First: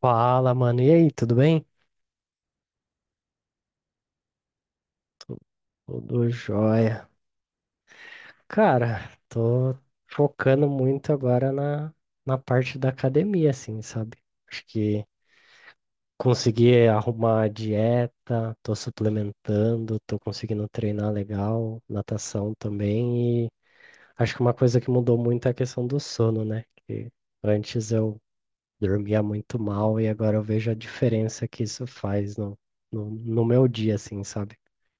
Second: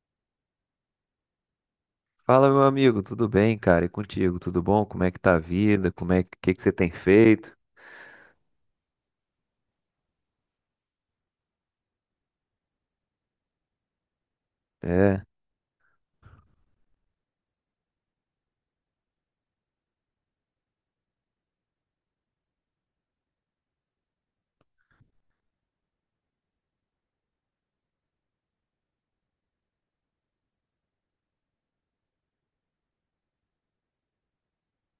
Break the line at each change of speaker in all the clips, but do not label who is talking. Fala, mano. E aí, tudo bem?
Fala, meu amigo, tudo bem, cara? E contigo, tudo bom? Como é que tá a vida? Como é que,
Tudo
que que você tem
jóia.
feito?
Cara, tô focando muito agora na parte da academia, assim, sabe? Acho que
É,
consegui arrumar a dieta, tô suplementando, tô conseguindo treinar legal, natação também. E acho que uma coisa que mudou muito é a questão do sono, né? Que antes eu dormia muito mal e agora eu vejo a diferença que isso faz no meu dia, assim, sabe?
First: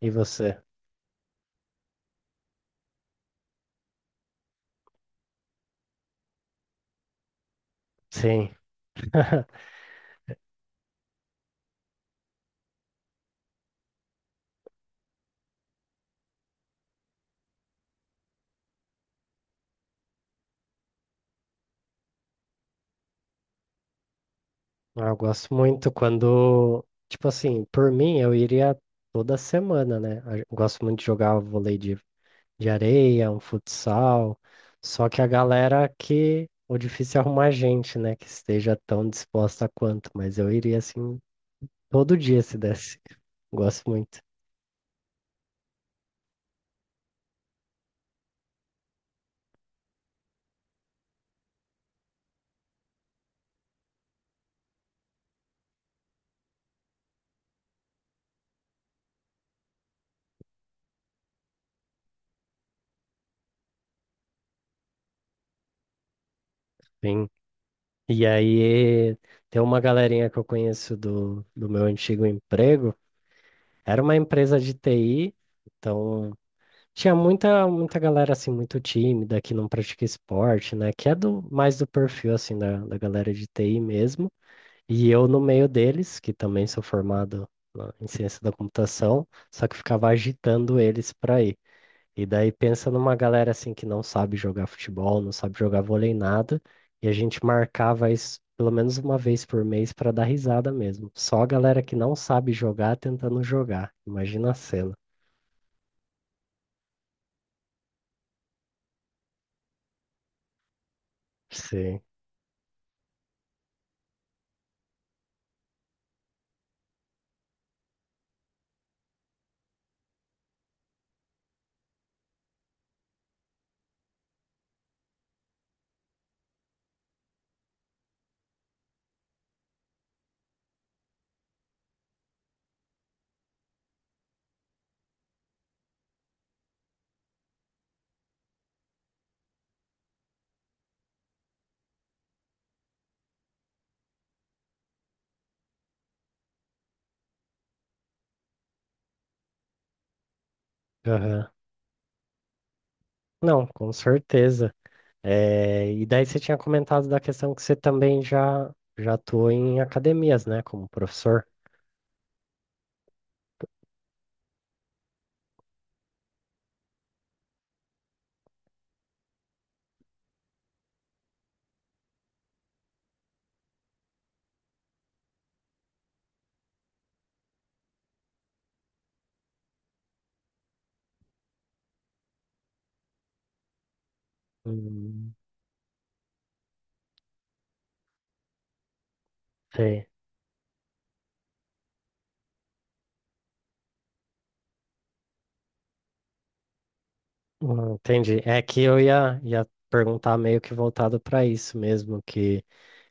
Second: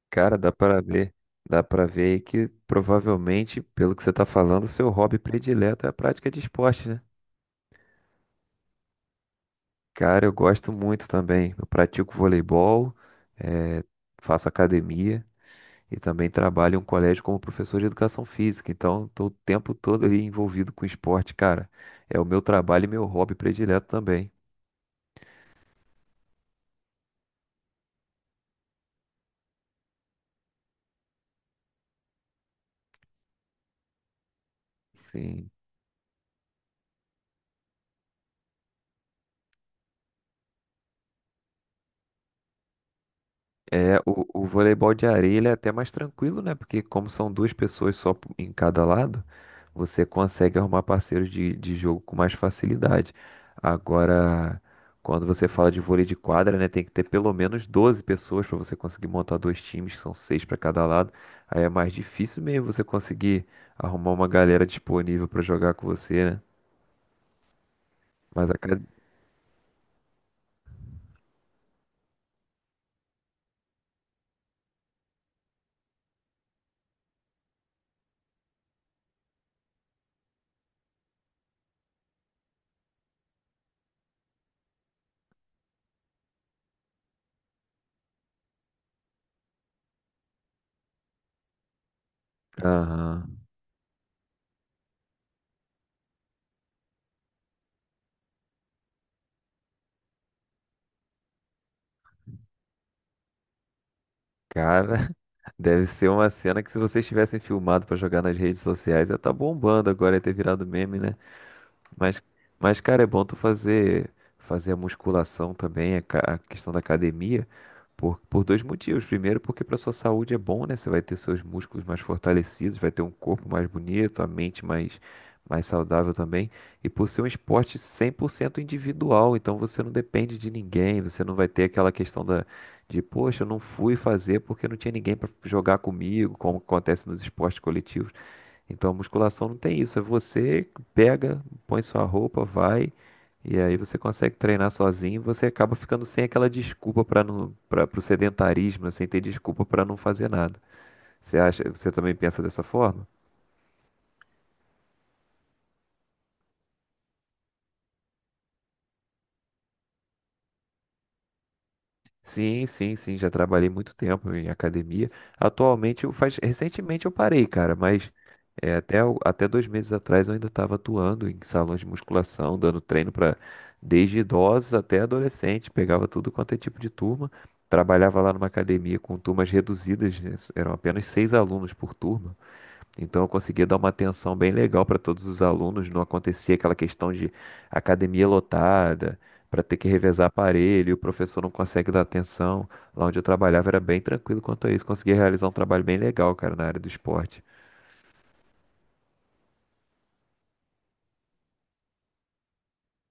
E
cara, dá
você?
pra ver, dá pra ver aí que provavelmente, pelo que você tá falando, o seu hobby predileto é a prática de esporte, né?
Sim,
Cara, eu gosto muito também. Eu pratico voleibol, eh, faço academia e também trabalho em um colégio como professor de educação física. Então, estou o tempo todo ali envolvido com esporte, cara. É o meu trabalho e meu hobby predileto também.
ah, eu gosto muito quando, tipo assim, por mim eu iria toda semana, né? Eu gosto muito de jogar vôlei de areia, um futsal, só que a
Sim.
galera que o difícil é arrumar gente, né? Que esteja tão disposta quanto, mas eu iria assim todo dia se desse. Gosto
É,
muito.
o voleibol de areia ele é até mais tranquilo, né? Porque como são duas pessoas só em cada lado, você consegue arrumar parceiros de jogo com mais facilidade. Agora, quando você fala de vôlei de quadra, né? Tem que ter pelo menos 12 pessoas para você conseguir montar 2 times, que são 6 para cada lado. Aí é mais difícil mesmo você conseguir arrumar uma galera disponível para jogar com você, né?
Sim. E
Mas a cada...
aí tem uma galerinha que eu conheço do meu antigo emprego, era uma empresa de TI. Então, tinha muita, muita galera assim muito tímida que não pratica esporte, né? Que é do mais do perfil assim da galera de TI mesmo. E eu no meio deles, que também sou formado em ciência da computação, só que ficava agitando eles para ir. E daí pensa numa
Aham.
galera assim que não sabe jogar futebol, não sabe jogar vôlei nada, e a gente marcava isso pelo menos uma vez por mês para dar risada mesmo. Só a galera que não sabe jogar tentando jogar. Imagina a cena.
Cara, deve ser uma cena que se vocês tivessem filmado pra jogar nas redes sociais, ia tá bombando agora, ia ter virado meme, né?
Sim.
Mas, mas, cara, é bom tu fazer a musculação também, a questão da academia, por 2 motivos. Primeiro, porque para sua saúde é bom, né? Você vai ter seus músculos mais fortalecidos, vai ter um corpo mais bonito, a mente mais saudável também. E por ser um esporte 100% individual, então você não depende de ninguém, você não vai ter aquela questão de, poxa, eu não fui fazer porque não tinha ninguém para jogar comigo, como acontece nos esportes coletivos. Então a musculação não tem isso, é você pega, põe sua roupa, vai, e aí você consegue treinar sozinho, e você acaba ficando sem aquela desculpa para não para o sedentarismo, né, sem ter desculpa para não fazer nada. Você também pensa dessa forma?
Não, com certeza. É, e daí você tinha comentado da questão que você também já atuou em academias, né, como professor.
Sim, sim, sim, já trabalhei muito tempo em academia. Atualmente, recentemente eu parei, cara, mas até 2 meses atrás eu ainda estava atuando em salões de musculação, dando treino para desde idosos até adolescentes, pegava tudo quanto é tipo de turma, trabalhava lá numa academia com turmas reduzidas, né, eram apenas 6 alunos por turma. Então eu conseguia dar uma atenção bem legal para todos
Hum,
os alunos, não acontecia aquela questão de academia lotada, para ter que
Sei.
revezar aparelho, e o professor não consegue dar atenção. Lá onde eu trabalhava era bem tranquilo quanto a isso, conseguia realizar um trabalho bem legal, cara, na área do esporte.
Entendi. É que eu ia perguntar meio que voltado para isso mesmo, que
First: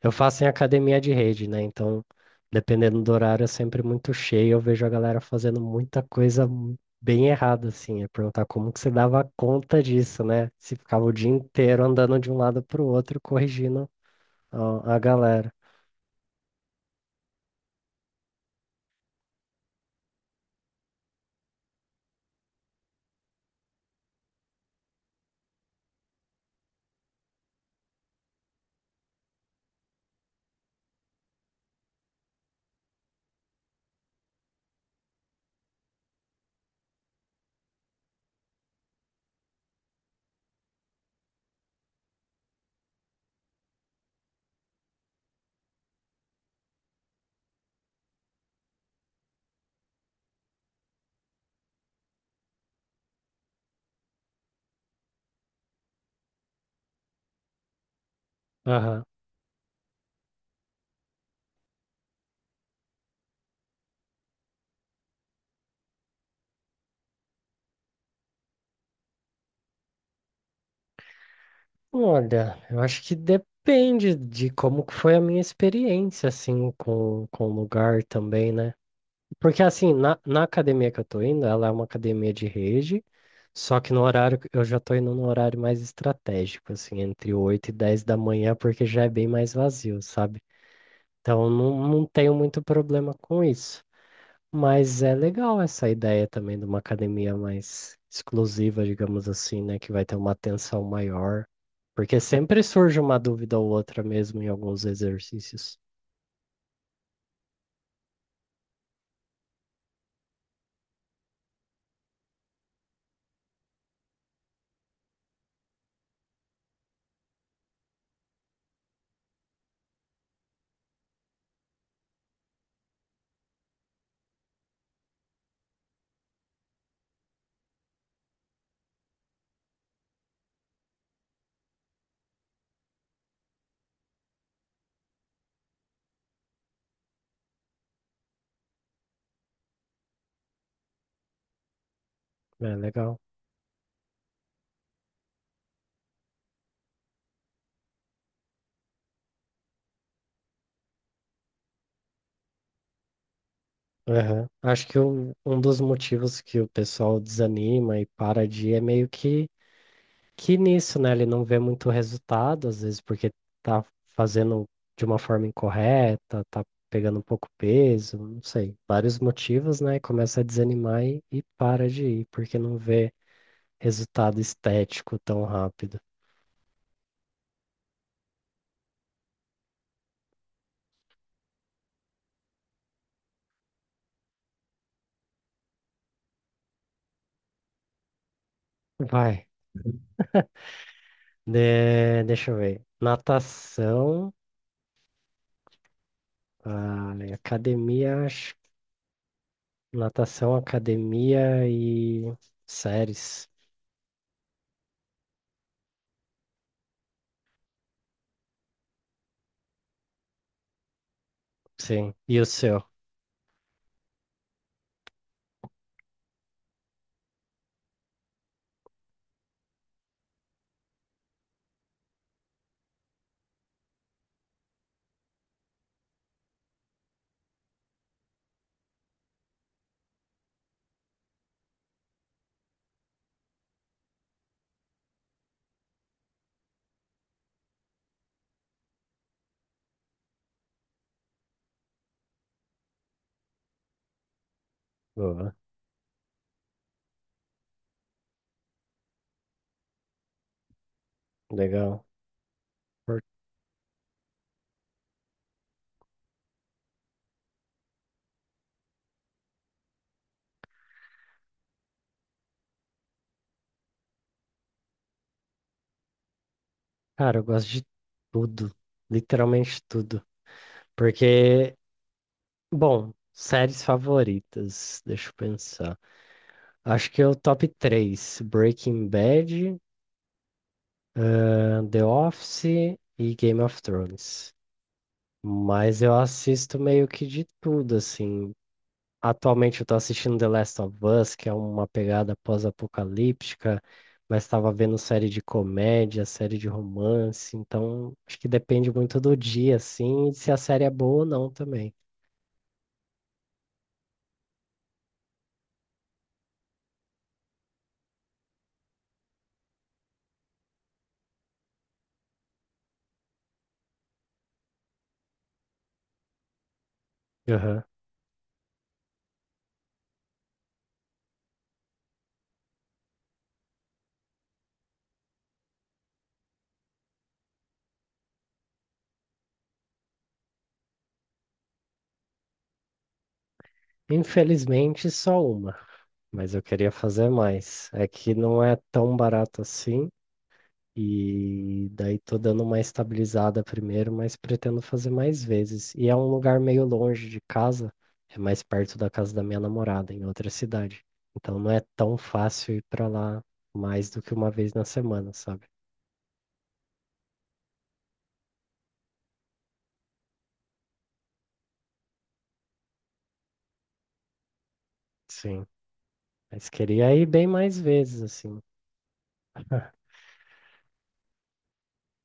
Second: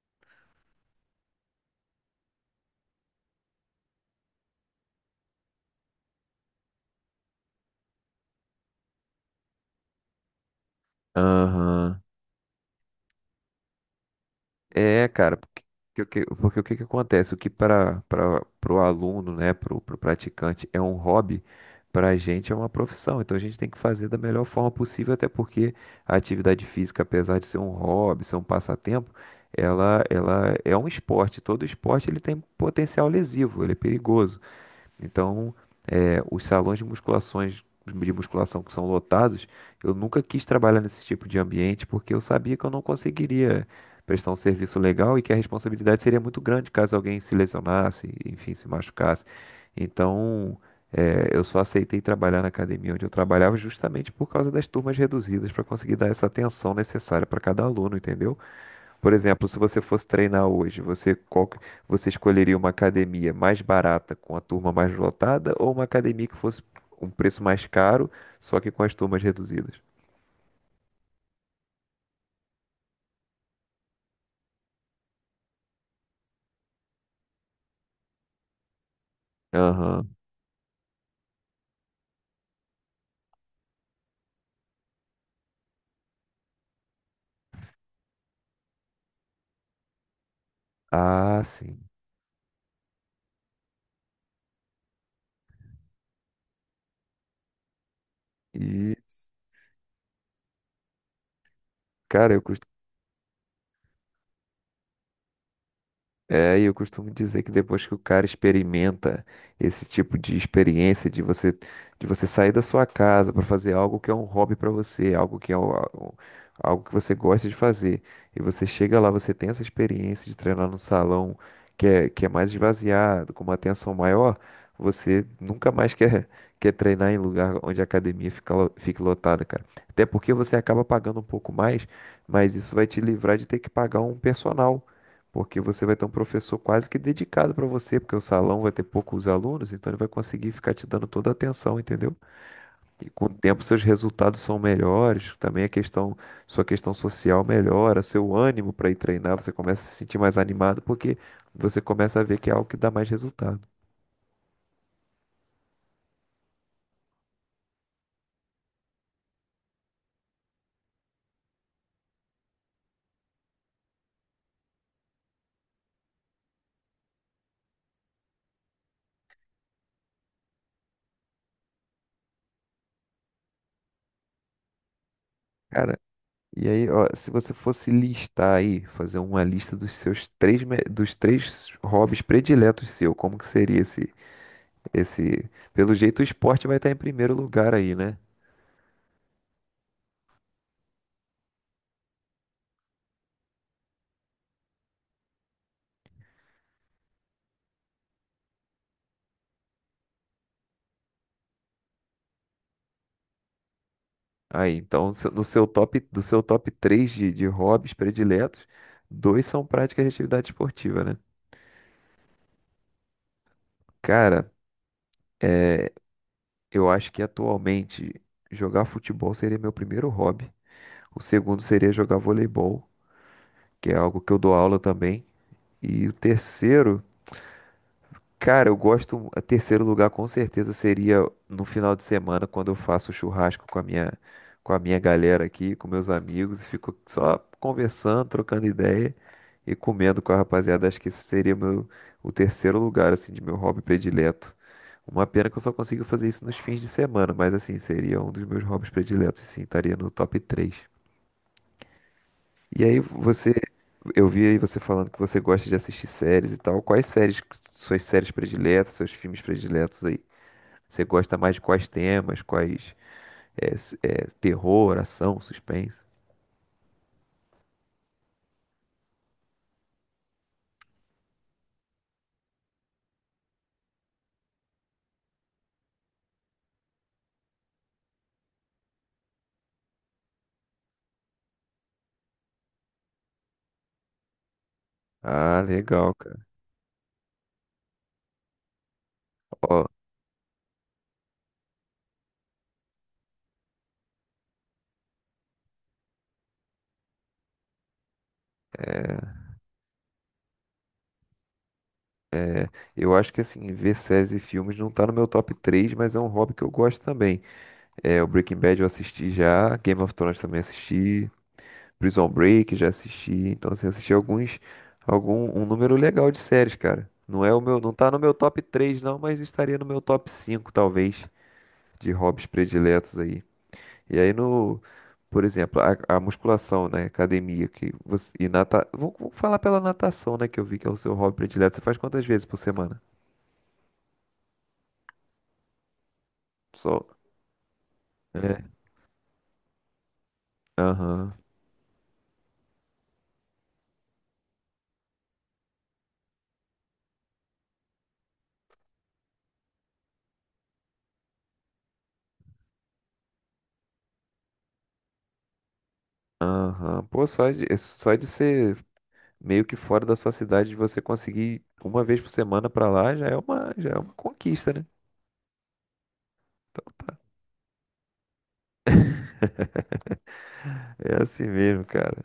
eu faço em academia de rede, né? Então, dependendo do horário, é sempre muito cheio. Eu vejo a galera fazendo muita coisa bem errada, assim. É perguntar como que você dava conta disso, né? Se ficava o dia inteiro
Aham.
andando de um lado para o outro, corrigindo a
É, cara,
galera.
porque o que que acontece? O que para o aluno, né, para o praticante é um hobby, para a gente é uma profissão. Então a gente tem que fazer da melhor forma possível, até porque a atividade física, apesar de ser um hobby, ser um passatempo, ela é um esporte. Todo esporte ele tem potencial lesivo, ele é perigoso. Então os salões de musculação que são lotados, eu nunca quis trabalhar nesse tipo de ambiente porque eu sabia que eu não conseguiria prestar um serviço legal e que a responsabilidade seria muito grande caso alguém se lesionasse, enfim, se machucasse. Então, eu só aceitei trabalhar na academia onde eu trabalhava justamente por causa das turmas reduzidas para conseguir dar essa atenção necessária para cada aluno, entendeu?
Aham.
Por exemplo, se você fosse treinar hoje, você escolheria uma academia mais barata com a turma mais lotada ou uma academia que fosse um preço mais caro, só que com as turmas reduzidas?
Olha, eu acho que depende de como que foi a minha experiência, assim, com o lugar também, né? Porque assim,
Aham.
na academia que eu tô indo, ela é uma academia de rede, só que no horário, eu já tô indo num horário mais estratégico, assim, entre 8 e 10 da manhã, porque já é bem mais vazio, sabe?
Ah,
Então
sim.
não tenho muito problema com isso. Mas é legal essa ideia também de uma academia mais exclusiva, digamos
Isso.
assim, né? Que vai ter uma atenção maior. Porque
Cara, eu,
sempre surge uma dúvida ou outra mesmo em alguns exercícios.
É, e eu costumo dizer que depois que o cara experimenta esse tipo de experiência de você sair da sua casa para fazer algo que é um hobby para você, algo que é o- algo que você gosta de fazer, e você chega lá, você tem essa experiência de treinar num salão que é mais esvaziado, com uma atenção maior, você nunca mais quer quer treinar em lugar onde a academia fique lotada, cara. Até porque você acaba pagando um pouco mais, mas isso vai te livrar de ter que pagar um personal porque você vai ter um professor quase que dedicado para você, porque o salão vai ter poucos alunos, então ele vai conseguir ficar te dando toda a atenção, entendeu?
É
E
legal.
com o tempo seus resultados são melhores, também a questão, sua questão social melhora, seu ânimo para ir treinar, você começa a se sentir mais animado, porque você começa a ver que é algo que dá mais resultado.
Aham. Acho que um dos motivos que o pessoal desanima e para de ir é meio que, nisso, né? Ele não vê muito resultado, às vezes porque tá fazendo de uma forma incorreta, tá pegando pouco peso, não sei. Vários motivos, né? Começa a desanimar e para de ir, porque não vê resultado estético tão rápido.
Cara, e aí, ó, se você fosse listar aí, fazer uma lista dos três hobbies prediletos seu, como que seria Pelo jeito o esporte vai estar em primeiro lugar aí, né?
Vai. Deixa eu ver. Natação, academia, natação, academia e séries.
Aí, então, no seu top 3 de hobbies prediletos, dois são práticas de atividade esportiva, né?
Sim. E o seu?
Cara, é, eu acho que atualmente jogar futebol seria meu primeiro hobby. O segundo seria jogar voleibol, que é algo que eu dou aula também. E o terceiro cara, eu gosto. A Terceiro lugar com certeza seria no final de semana, quando eu faço churrasco com a minha galera aqui, com meus amigos, e fico só conversando, trocando ideia e comendo com a rapaziada. Acho que esse seria meu, o terceiro lugar, assim, de meu hobby predileto. Uma pena
Boa.
que eu só consigo fazer isso nos fins de semana, mas assim, seria um dos meus hobbies prediletos, sim, estaria no top 3.
Legal.
E aí
Por-
eu vi aí você falando que você gosta de assistir séries e tal. Quais séries, suas séries prediletas, seus filmes prediletos aí? Você gosta mais de quais temas? Quais terror, ação, suspense?
Cara, eu gosto de tudo. Literalmente tudo. Porque, bom, séries favoritas. Deixa eu pensar. Acho que é o top três: Breaking Bad, The Office e Game of Thrones.
Ah,
Mas eu
legal, cara.
assisto meio que de tudo, assim. Atualmente
Ó,
eu tô assistindo The Last of Us, que é uma pegada pós-apocalíptica, mas estava vendo série de comédia, série de romance, então acho que depende muito do dia, assim, e se a série é boa ou não também.
é, é, eu acho que assim, ver séries e filmes não tá no meu top 3, mas é um hobby que eu gosto também. É, o Breaking Bad eu assisti já, Game of Thrones também assisti, Prison Break, já assisti. Então, assim, assisti um número legal de séries, cara. Não é o meu,
Aham.
não tá no meu top 3 não, mas estaria no meu top 5 talvez, de hobbies prediletos aí. E aí no, por exemplo, a musculação, né, academia, que você, e nata, vou, vou falar pela natação, né, que eu vi que é o seu hobby predileto. Você faz quantas vezes por semana?
Infelizmente, só uma, mas eu queria
Só.
fazer mais. É que não
É.
é tão barato assim,
Aham.
e daí tô dando uma estabilizada primeiro, mas pretendo fazer mais vezes. E é um lugar meio longe de casa, é mais perto da casa da minha namorada, em outra cidade. Então não é tão fácil ir pra lá mais do que uma vez na semana, sabe?
Aham. Pô, só de, é só de ser meio que fora da sua cidade, você conseguir uma vez por semana pra lá já é uma conquista, né?
Sim. Mas
Então
queria
tá.
ir bem mais vezes, assim.
É assim mesmo, cara.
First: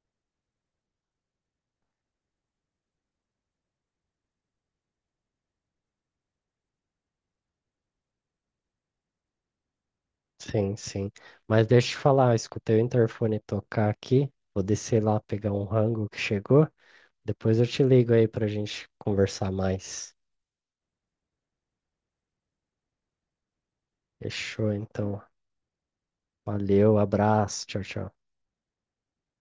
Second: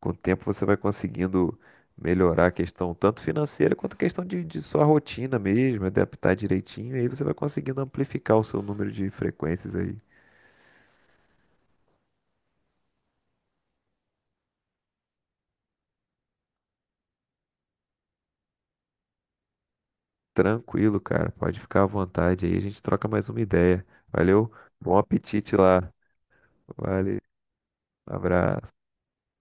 Com o tempo você vai conseguindo melhorar a questão tanto financeira quanto a questão de sua rotina mesmo, adaptar direitinho, e aí você vai conseguindo amplificar o seu número de frequências aí.
Sim, sim. Mas deixa eu te falar, eu escutei o interfone tocar aqui. Vou descer lá pegar um rango que chegou. Depois eu te ligo aí pra gente conversar mais.
Tranquilo, cara. Pode ficar à vontade aí, a gente troca mais uma ideia. Valeu,
Fechou,
bom
então.
apetite lá.
Valeu,
Valeu,
abraço, tchau, tchau.
abraço.